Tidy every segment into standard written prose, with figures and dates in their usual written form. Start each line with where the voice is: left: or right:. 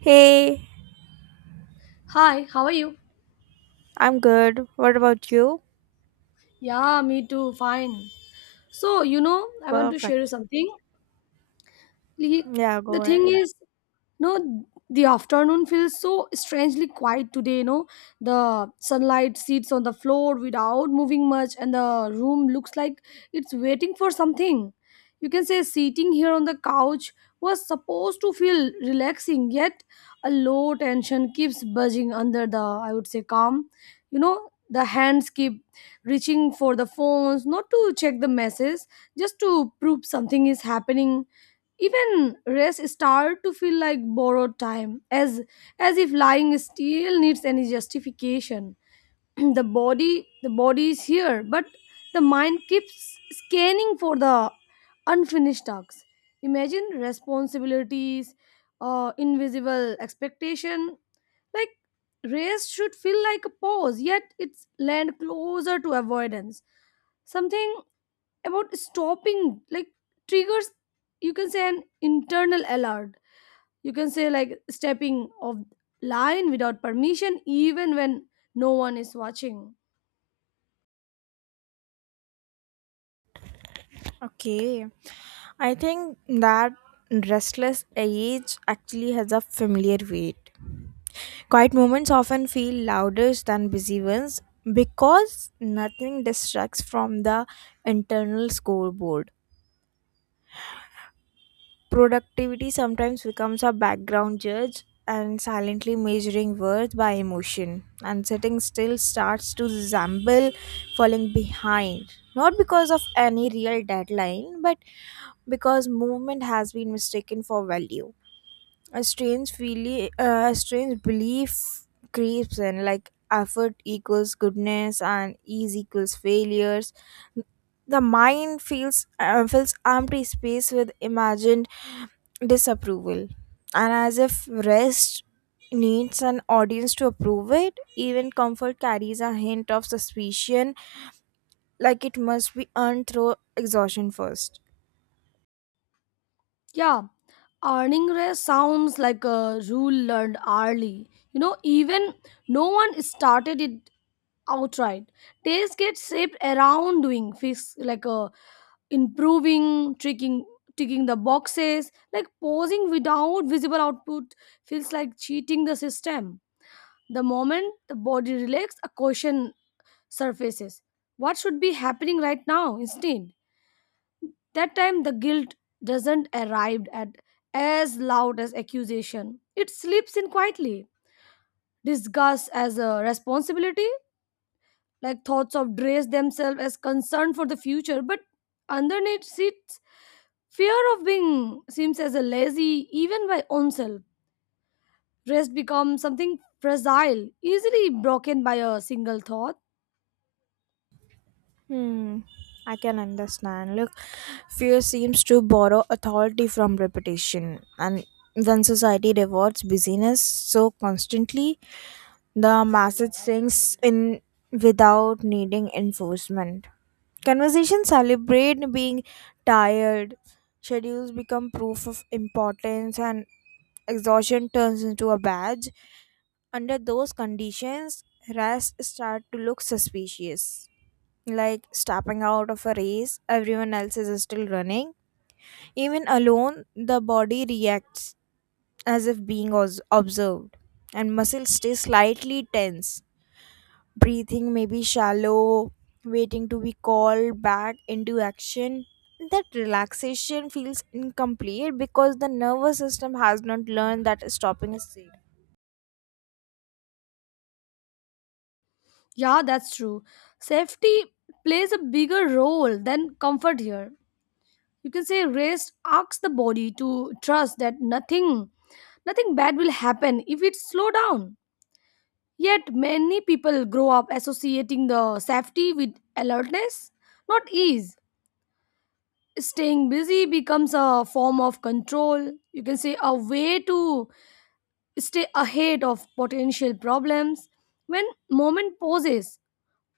right: Hey.
left: Hi, how are you?
right: I'm good. What about you?
left: Yeah, me too, fine. So, you know, I want to share you
right: Perfect.
left: something. Li-
right: Yeah,
left: the
right: go
left: thing
right: ahead.
left: is, no, the afternoon feels so strangely quiet today, you know. The sunlight sits on the floor without moving much, and the room looks like it's waiting for something. You can say sitting here on the couch was supposed to feel relaxing, yet a low tension keeps buzzing under the, I would say, calm. You know the hands keep reaching for the phones, not to check the messages, just to prove something is happening. Even rest start to feel like borrowed time, as if lying still needs any justification. The body is here, but the mind keeps scanning for the unfinished tasks, imagine responsibilities, invisible expectation, like rest should feel like a pause, yet it's land closer to avoidance. Something about stopping like triggers, you can say, an internal alert. You can say like stepping of line without permission, even when no one is watching.
right: Okay. I think that restless age actually has a familiar weight. Quiet moments often feel louder than busy ones because nothing distracts from the internal scoreboard. Productivity sometimes becomes a background judge and silently measuring worth by emotion, and sitting still starts to resemble falling behind. Not because of any real deadline, but because movement has been mistaken for value. A strange belief creeps in, like effort equals goodness and ease equals failures. The mind feels fills empty space with imagined disapproval, and as if rest needs an audience to approve it. Even comfort carries a hint of suspicion, like it must be earned through exhaustion first.
left: Yeah, earning rest sounds like a rule learned early, you know, even no one started it outright. Days get shaped around doing fix, like improving, tricking, ticking the boxes, like posing without visible output feels like cheating the system. The moment the body relaxes, a question surfaces. What should be happening right now instead? That time the guilt doesn't arrive at as loud as accusation. It slips in quietly. Disgust as a responsibility, like thoughts of dress themselves as concern for the future, but underneath sits fear of being seems as a lazy even by oneself. Rest becomes something fragile, easily broken by a single thought.
right: Hmm, I can understand. Look, fear seems to borrow authority from reputation, and when society rewards busyness so constantly, the message sinks in without needing enforcement. Conversations celebrate being tired, schedules become proof of importance, and exhaustion turns into a badge. Under those conditions, rest start to look suspicious, like stepping out of a race everyone else is still running. Even alone, the body reacts as if being observed, and muscles stay slightly tense. Breathing may be shallow, waiting to be called back into action. That relaxation feels incomplete because the nervous system has not learned that stopping is safe.
left: Yeah, that's true. Safety plays a bigger role than comfort here. You can say rest asks the body to trust that nothing bad will happen if it slow down. Yet many people grow up associating the safety with alertness, not ease. Staying busy becomes a form of control. You can say a way to stay ahead of potential problems. When moment pauses,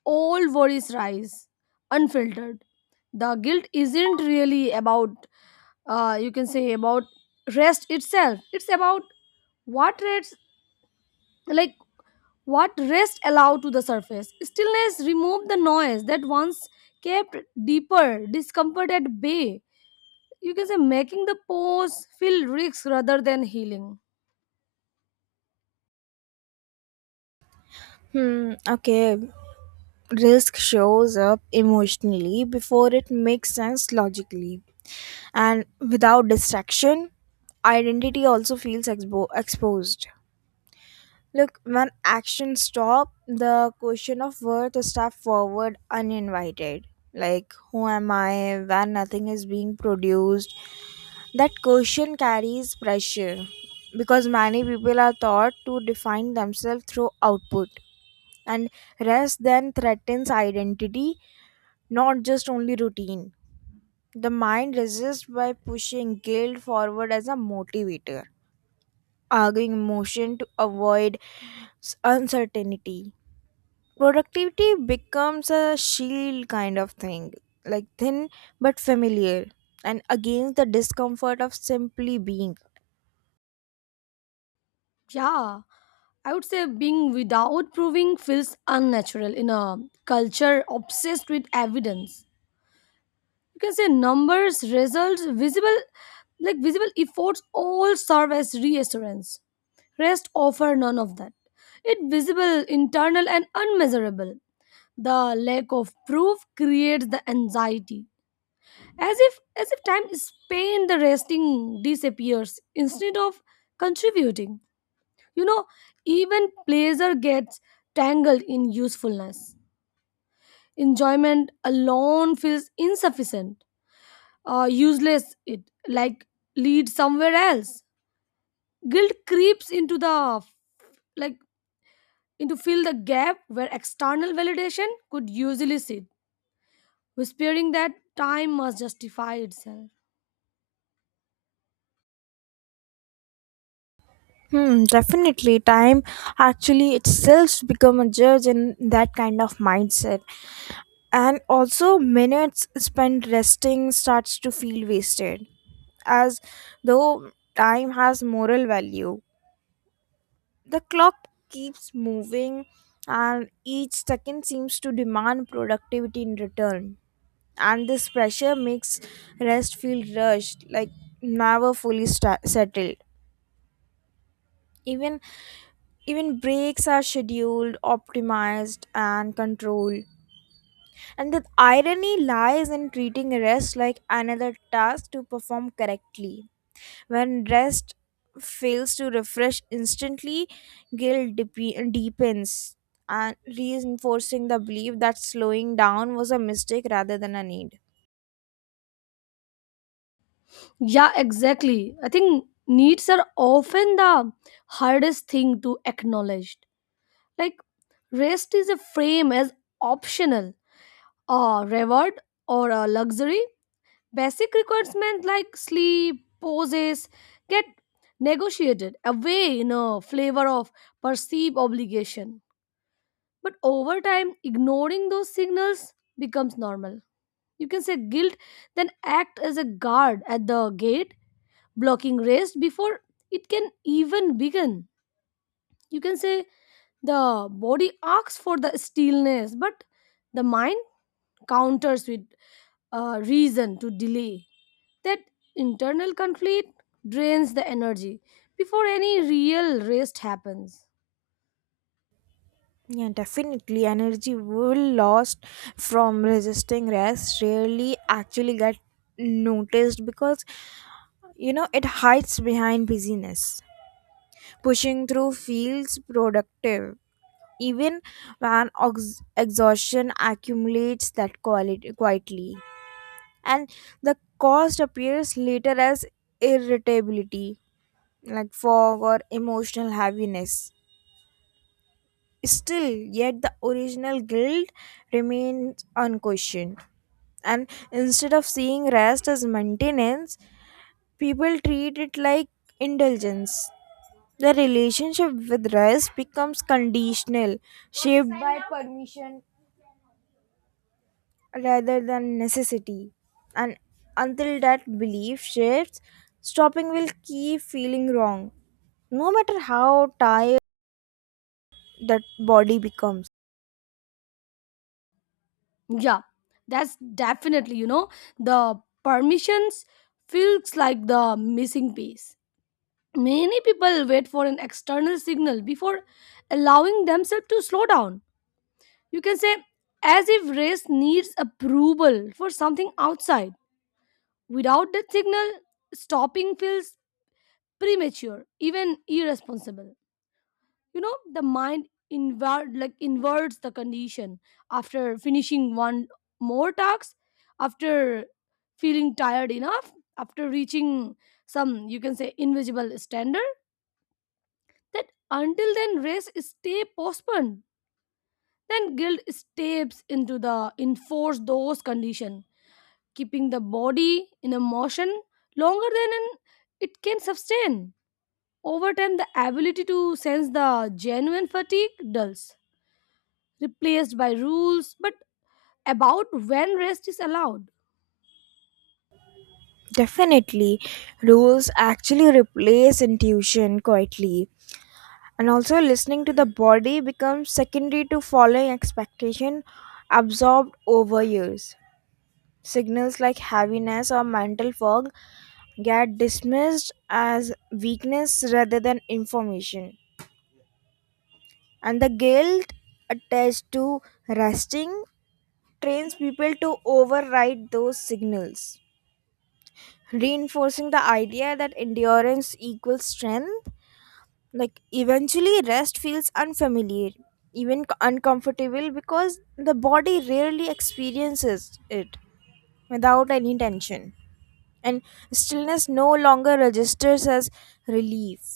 left: all worries rise unfiltered. The guilt isn't really about, you can say, about rest itself. It's about what rest, like what rest allow to the surface. Stillness removed the noise that once kept deeper discomfort at bay. You can say making the pause feel risks rather than healing.
right: Hmm, okay. Risk shows up emotionally before it makes sense logically, and without distraction, identity also feels exposed. Look, when actions stop, the question of worth is stepped forward uninvited, like who am I when nothing is being produced. That question carries pressure because many people are taught to define themselves through output, and rest then threatens identity, not just only routine. The mind resists by pushing guilt forward as a motivator, arguing emotion to avoid uncertainty. Productivity becomes a shield kind of thing, like thin but familiar, and against the discomfort of simply being.
left: Yeah, I would say being without proving feels unnatural in a culture obsessed with evidence. You can say numbers, results, visible, like visible efforts all serve as reassurance. Rest offer none of that. It visible, internal and unmeasurable. The lack of proof creates the anxiety, as if time spent the resting disappears instead of contributing, you know. Even pleasure gets tangled in usefulness. Enjoyment alone feels insufficient, useless, it like lead somewhere else. Guilt creeps into the, like, into fill the gap where external validation could usually sit, whispering that time must justify itself.
right: Hmm, definitely. Time actually itself become a judge in that kind of mindset. And also, minutes spent resting starts to feel wasted, as though time has moral value. The clock keeps moving, and each second seems to demand productivity in return. And this pressure makes rest feel rushed, like never fully sta settled. Even even breaks are scheduled, optimized, and controlled. And the irony lies in treating rest like another task to perform correctly. When rest fails to refresh instantly, guilt deepens, and reinforcing the belief that slowing down was a mistake rather than a need.
left: Yeah, exactly. I think needs are often the hardest thing to acknowledge. Like rest is a frame as optional, a reward, or a luxury. Basic requirements like sleep, poses get negotiated away in a flavor of perceived obligation. But over time, ignoring those signals becomes normal. You can say guilt then act as a guard at the gate, blocking rest before it can even begin. You can say the body asks for the stillness, but the mind counters with reason to delay. That internal conflict drains the energy before any real rest happens.
right: Yeah, definitely. Energy will lost from resisting rest rarely actually get noticed because it hides behind busyness. Pushing through feels productive, even when exhaustion accumulates that quality quietly, and the cost appears later as irritability, like fog or emotional heaviness. Still, yet the original guilt remains unquestioned, and instead of seeing rest as maintenance, people treat it like indulgence. The relationship with rest becomes conditional, shaped by permission rather than necessity. And until that belief shifts, stopping will keep feeling wrong, no matter how tired that body becomes.
left: Yeah, that's definitely, you know, the permissions feels like the missing piece. Many people wait for an external signal before allowing themselves to slow down. You can say, as if rest needs approval for something outside. Without that signal, stopping feels premature, even irresponsible. You know the mind invert, like inverts the condition after finishing one more task, after feeling tired enough, after reaching some, you can say, invisible standard. That until then rest stay postponed. Then guilt steps into the enforce those condition, keeping the body in a motion longer than an, it can sustain. Over time the ability to sense the genuine fatigue dulls, replaced by rules but about when rest is allowed.
right: Definitely, rules actually replace intuition quietly. And also, listening to the body becomes secondary to following expectation absorbed over years. Signals like heaviness or mental fog get dismissed as weakness rather than information. And the guilt attached to resting trains people to override those signals, reinforcing the idea that endurance equals strength. Like, eventually, rest feels unfamiliar, even uncomfortable, because the body rarely experiences it without any tension. And stillness no longer registers as relief.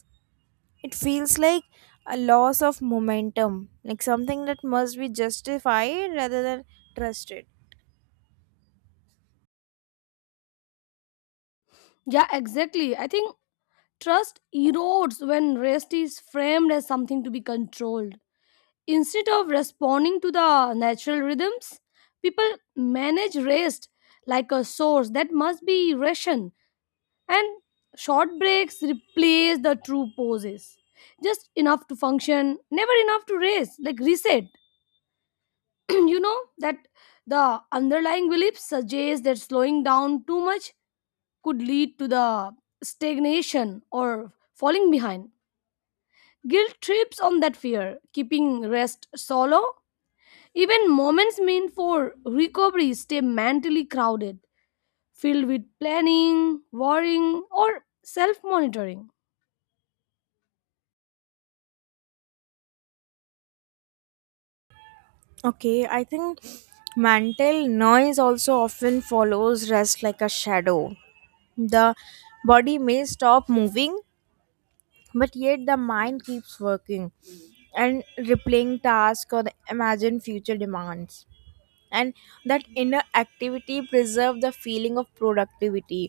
right: It feels like a loss of momentum, like something that must be justified rather than trusted.
left: Yeah, exactly. I think trust erodes when rest is framed as something to be controlled instead of responding to the natural rhythms. People manage rest like a source that must be rationed, and short breaks replace the true pauses, just enough to function, never enough to rest like reset. You know that the underlying belief suggests that slowing down too much could lead to the stagnation or falling behind. Guilt trips on that fear, keeping rest solo. Even moments meant for recovery stay mentally crowded, filled with planning, worrying, or self monitoring.
right: Okay, I think mental noise also often follows rest like a shadow. The body may stop moving, but yet the mind keeps working and replaying tasks or the imagined future demands. And that inner activity preserve the feeling of productivity.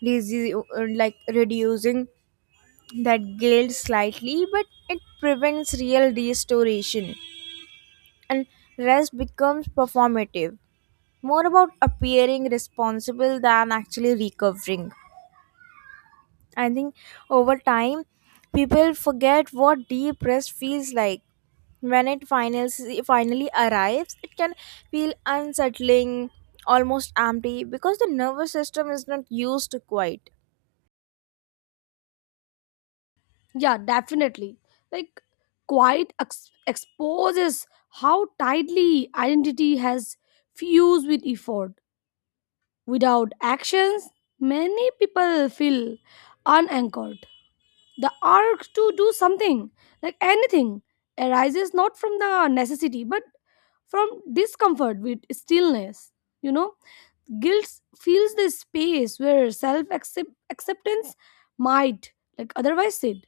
right: Like reducing that guilt slightly, but it prevents real restoration. And rest becomes performative, more about appearing responsible than actually recovering. I think over time people forget what deep rest feels like. When it finally arrives, it can feel unsettling, almost empty, because the nervous system is not used to quiet.
left: Yeah, definitely. Like quiet exposes how tightly identity has fused with effort. Without actions, many people feel unanchored. The urge to do something, like anything, arises not from the necessity but from discomfort with stillness. You know, guilt fills the space where self acceptance might, like, otherwise sit.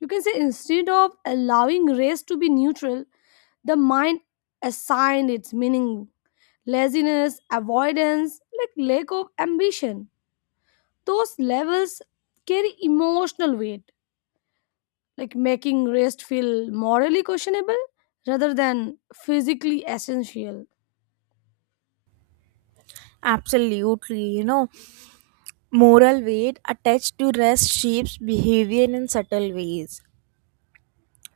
left: You can say instead of allowing race to be neutral, the mind assigned its meaning: laziness, avoidance, like lack of ambition. Those levels carry emotional weight, like making rest feel morally questionable rather than physically essential.
right: Absolutely, moral weight attached to rest shapes behavior in subtle ways.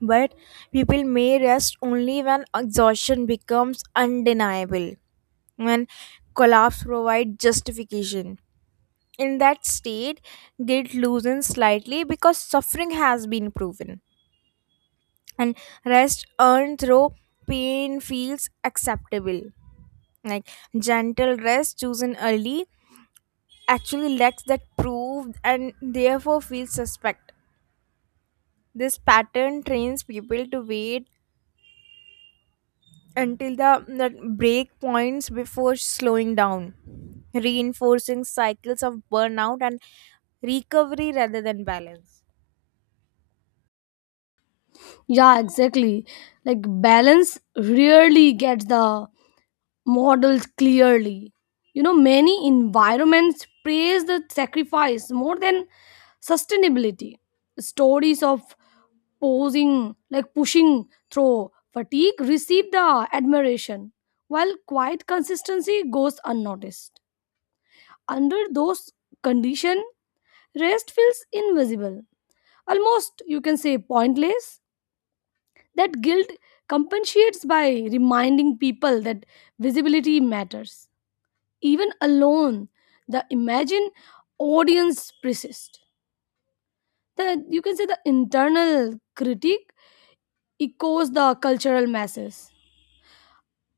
right: But people may rest only when exhaustion becomes undeniable, when collapse provides justification. In that state, guilt loosens slightly because suffering has been proven, and rest earned through pain feels acceptable. Like, gentle rest chosen early actually lacks that proof and therefore feels suspect. This pattern trains people to wait until the break points before slowing down, reinforcing cycles of burnout and recovery rather than balance.
left: Yeah, exactly. Like balance rarely gets the models clearly. You know, many environments praise the sacrifice more than sustainability. Stories of posing, like pushing through fatigue, receive the admiration, while quiet consistency goes unnoticed. Under those conditions, rest feels invisible, almost, you can say, pointless. That guilt compensates by reminding people that visibility matters. Even alone the imagined audience persists. The, you can say, the internal critique echoes the cultural masses,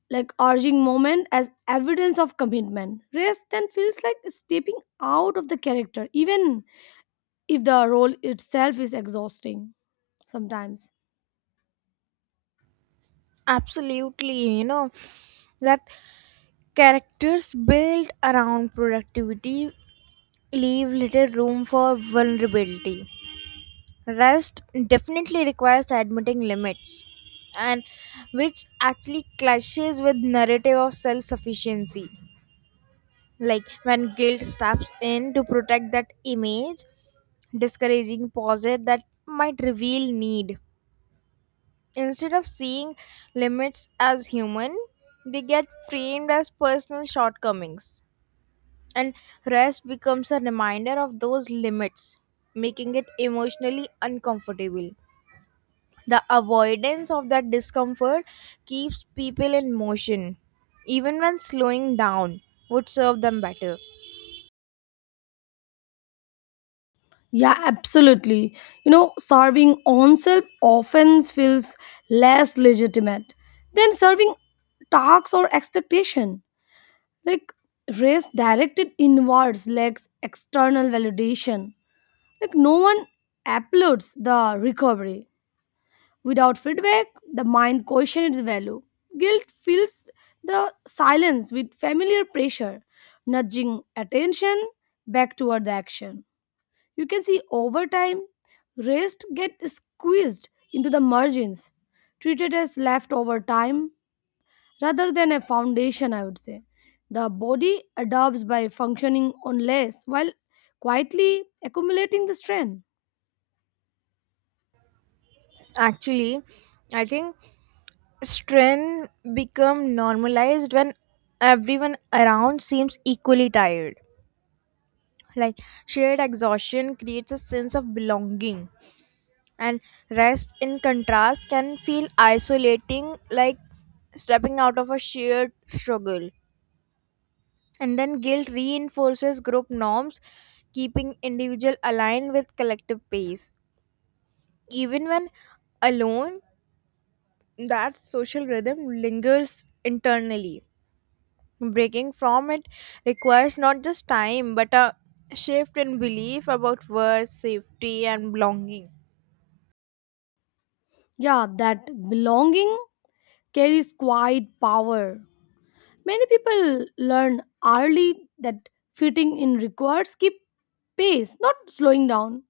left: like urging moment as evidence of commitment. Rest then feels like stepping out of the character, even if the role itself is exhausting sometimes.
right: Absolutely, that characters built around productivity leave little room for vulnerability. Rest definitely requires admitting limits, and which actually clashes with narrative of self-sufficiency. Like, when guilt steps in to protect that image, discouraging pauses that might reveal need. Instead of seeing limits as human, they get framed as personal shortcomings, and rest becomes a reminder of those limits, making it emotionally uncomfortable. The avoidance of that discomfort keeps people in motion, even when slowing down would serve them better.
left: Yeah, absolutely. You know, serving oneself often feels less legitimate than serving tasks or expectation. Like race directed inwards lacks external validation. Like no one applauds the recovery. Without feedback, the mind questions its value. Guilt fills the silence with familiar pressure, nudging attention back toward the action. You can see over time, rest get squeezed into the margins, treated as leftover time rather than a foundation, I would say. The body adapts by functioning on less while quietly accumulating the strength.
right: Actually, I think strength become normalized when everyone around seems equally tired. Like, shared exhaustion creates a sense of belonging, and rest in contrast can feel isolating, like stepping out of a shared struggle. And then guilt reinforces group norms, keeping individual aligned with collective pace. Even when alone, that social rhythm lingers internally. Breaking from it requires not just time but a shift in belief about worth, safety, and belonging.
left: Yeah, that belonging carries quiet power. Many people learn early that fitting in requires keep pace, not slowing down.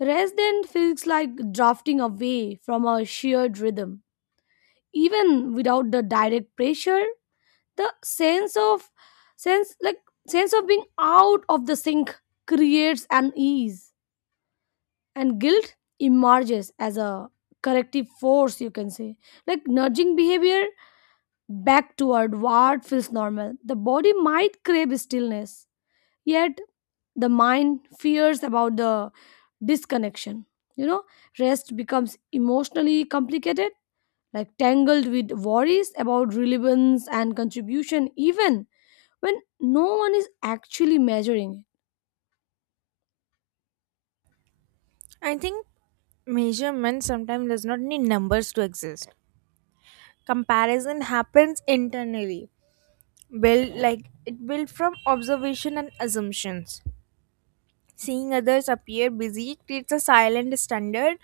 left: Rest then feels like drafting away from a shared rhythm. Even without the direct pressure, the sense like sense of being out of the sync creates an ease. And guilt emerges as a corrective force, you can say. Like nudging behavior back toward what feels normal. The body might crave stillness, yet the mind fears about the disconnection. You know, rest becomes emotionally complicated, like tangled with worries about relevance and contribution, even when no one is actually measuring it.
right: I think measurement sometimes does not need numbers to exist. Comparison happens internally, built like it built from observation and assumptions. Seeing others appear busy creates a silent standard,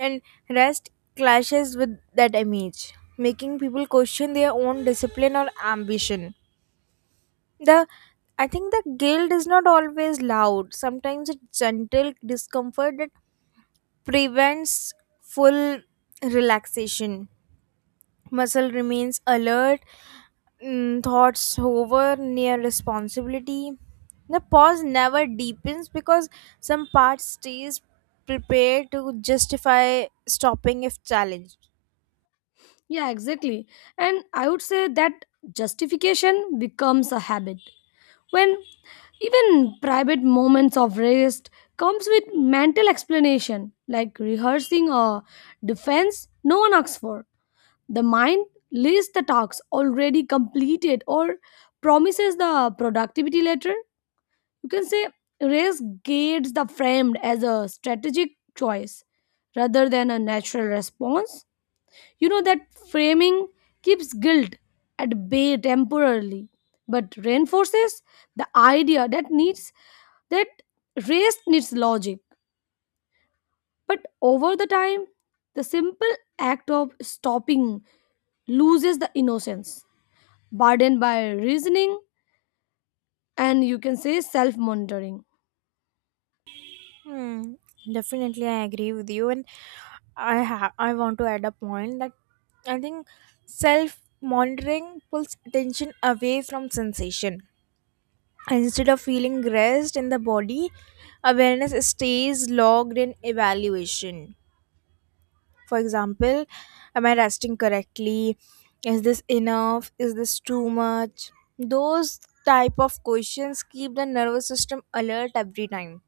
right: and rest clashes with that image, making people question their own discipline or ambition. The, I think, the guilt is not always loud. Sometimes it's gentle discomfort that prevents full relaxation. Muscle remains alert. Thoughts hover near responsibility. The pause never deepens because some part stays prepared to justify stopping if challenged.
left: Yeah, exactly. And I would say that justification becomes a habit. When even private moments of rest comes with mental explanation, like rehearsing a defense no one asks for. The mind lists the tasks already completed or promises the productivity later. You can say rest gates the framed as a strategic choice rather than a natural response. You know that framing keeps guilt at bay temporarily, but reinforces the idea that needs that race needs logic. But over the time, the simple act of stopping loses the innocence, burdened by reasoning and, you can say, self-monitoring.
right: Hmm, definitely, I agree with you, and I want to add a point that I think self monitoring pulls attention away from sensation. Instead of feeling rest in the body, awareness stays logged in evaluation. For example, am I resting correctly? Is this enough? Is this too much? Those type of questions keep the nervous system alert every time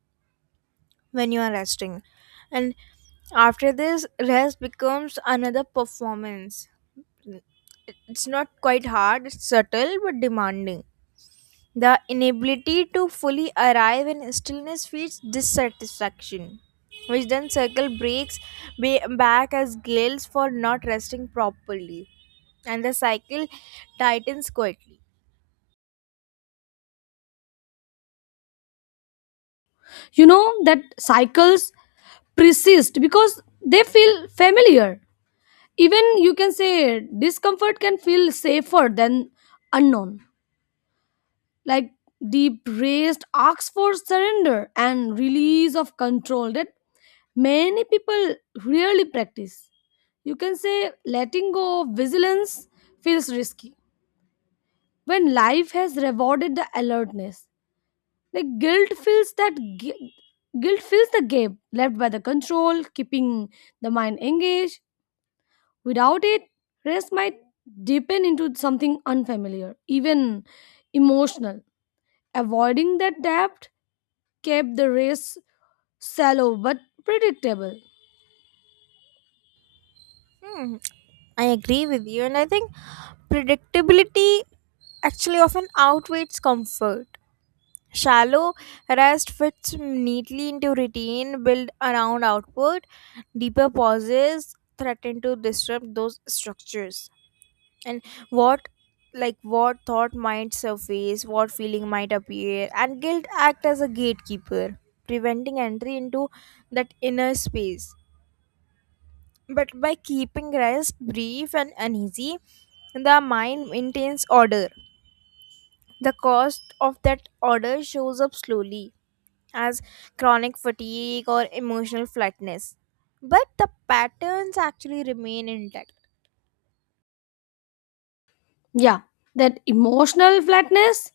right: when you are resting. And after this, rest becomes another performance. It's not quite hard, it's subtle but demanding. The inability to fully arrive in stillness feeds dissatisfaction, which then circle breaks back as guilt for not resting properly, and the cycle tightens quietly.
left: You know that cycles persist because they feel familiar. Even you can say discomfort can feel safer than unknown. Like the raised asks for surrender and release of control that many people rarely practice. You can say letting go of vigilance feels risky when life has rewarded the alertness. Like guilt fills the gap left by the control, keeping the mind engaged. Without it, rest might deepen into something unfamiliar, even emotional. Avoiding that depth kept the race shallow but predictable.
right: Hmm, I agree with you, and I think predictability actually often outweighs comfort. Shallow rest fits neatly into routine built around output. Deeper pauses threaten to disrupt those structures. And what, like, what thought might surface, what feeling might appear, and guilt act as a gatekeeper preventing entry into that inner space. But by keeping rest brief and uneasy, the mind maintains order. The cost of that order shows up slowly as chronic fatigue or emotional flatness, but the patterns actually remain intact.
left: Yeah, that emotional flatness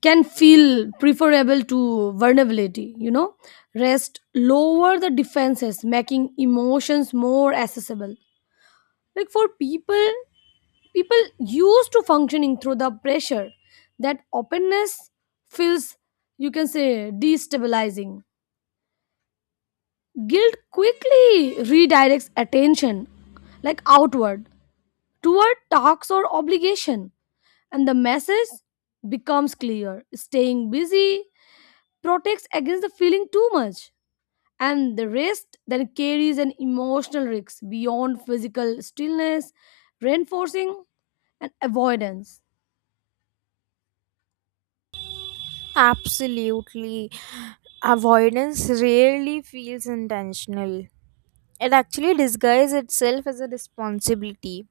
left: can feel preferable to vulnerability, you know. Rest lower the defenses, making emotions more accessible. Like for people, people used to functioning through the pressure, that openness feels, you can say, destabilizing. Guilt quickly redirects attention, like outward toward tasks or obligation, and the message becomes clear: staying busy protects against the feeling too much, and the rest then carries an emotional risk beyond physical stillness, reinforcing and avoidance.
right: Absolutely. Avoidance rarely feels intentional. It actually disguises itself as a responsibility.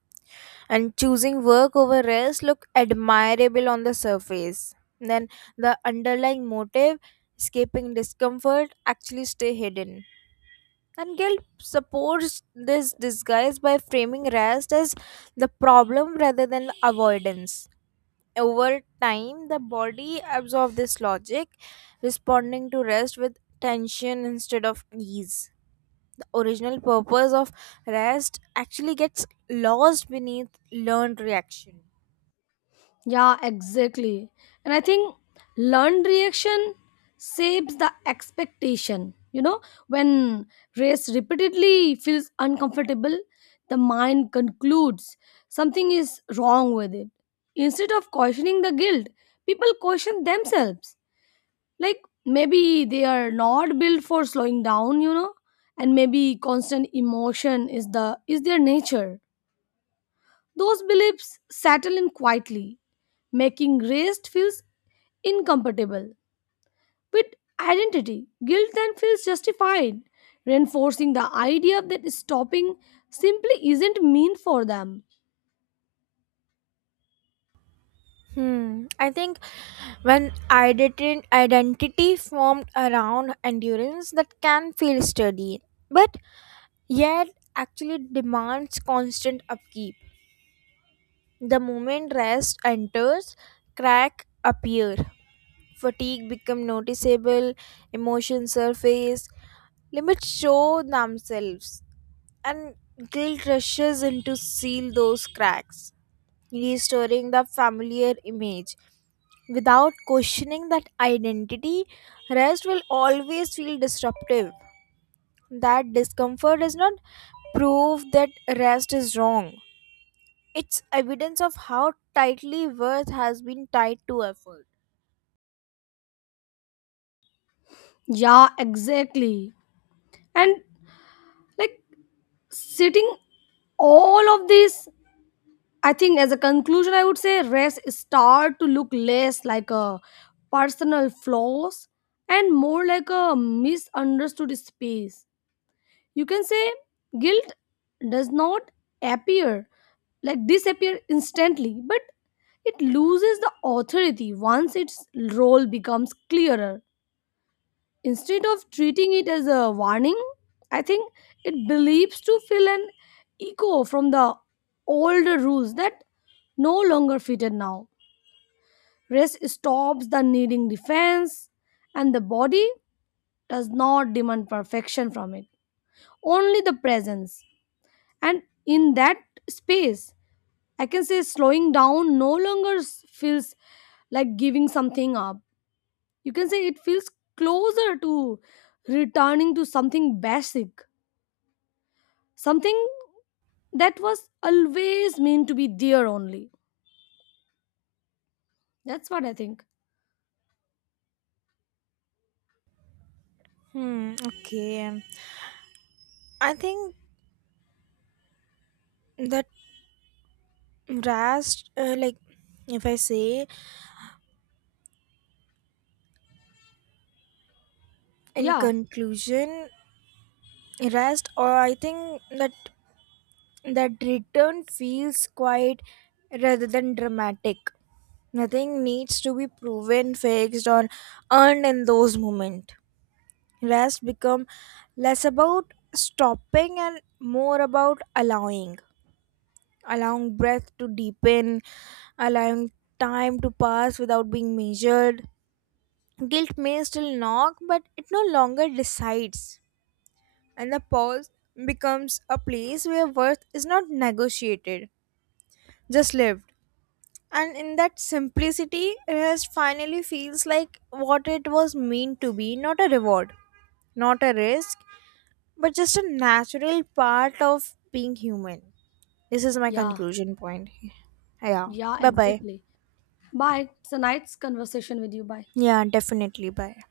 right: And choosing work over rest look admirable on the surface. Then the underlying motive, escaping discomfort, actually stay hidden. And guilt supports this disguise by framing rest as the problem rather than the avoidance. Over time, the body absorbs this logic, responding to rest with tension instead of ease. The original purpose of rest actually gets lost beneath learned reaction.
left: Yeah, exactly. And I think learned reaction shapes the expectation. You know, when race repeatedly feels uncomfortable, the mind concludes something is wrong with it. Instead of questioning the guilt, people question themselves. Like maybe they are not built for slowing down, you know, and maybe constant emotion is their nature. Those beliefs settle in quietly, making rest feels incompatible with identity. Guilt then feels justified, reinforcing the idea that stopping simply isn't mean for them.
right: Hmm. I think when identity formed around endurance, that can feel sturdy, but yet actually demands constant upkeep. The moment rest enters, crack appear, fatigue become noticeable, emotions surface, limits show themselves, and guilt rushes in to seal those cracks, restoring the familiar image. Without questioning that identity, rest will always feel disruptive. That discomfort does not prove that rest is wrong. It's evidence of how tightly worth has been tied to effort.
left: Yeah, exactly. And like sitting all of this, I think as a conclusion, I would say rest start to look less like a personal flaws and more like a misunderstood space. You can say guilt does not appear like disappear instantly, but it loses the authority once its role becomes clearer. Instead of treating it as a warning, I think it believes to fill an echo from the older rules that no longer fitted now. Rest stops the needing defense, and the body does not demand perfection from it, only the presence. And in that space, I can say slowing down no longer feels like giving something up. You can say it feels closer to returning to something basic, something that was always meant to be there, only that's what I think.
right: Hmm, okay. I think the rest like, if I say, in
left: Yeah.
right: conclusion, rest, or I think that that return feels quite rather than dramatic. Nothing needs to be proven, fixed, or earned in those moments. Rest become less about stopping and more about allowing, allowing breath to deepen, allowing time to pass without being measured. Guilt may still knock, but it no longer decides. And the pause becomes a place where worth is not negotiated, just lived. And in that simplicity, rest finally feels like what it was meant to be, not a reward, not a risk, but just a natural part of being human. This is my
left: Yeah.
right: conclusion point. Yeah.
left: Yeah,
right: Bye bye.
left: exactly. Bye. It's a nice conversation with you. Bye.
right: Yeah, definitely. Bye.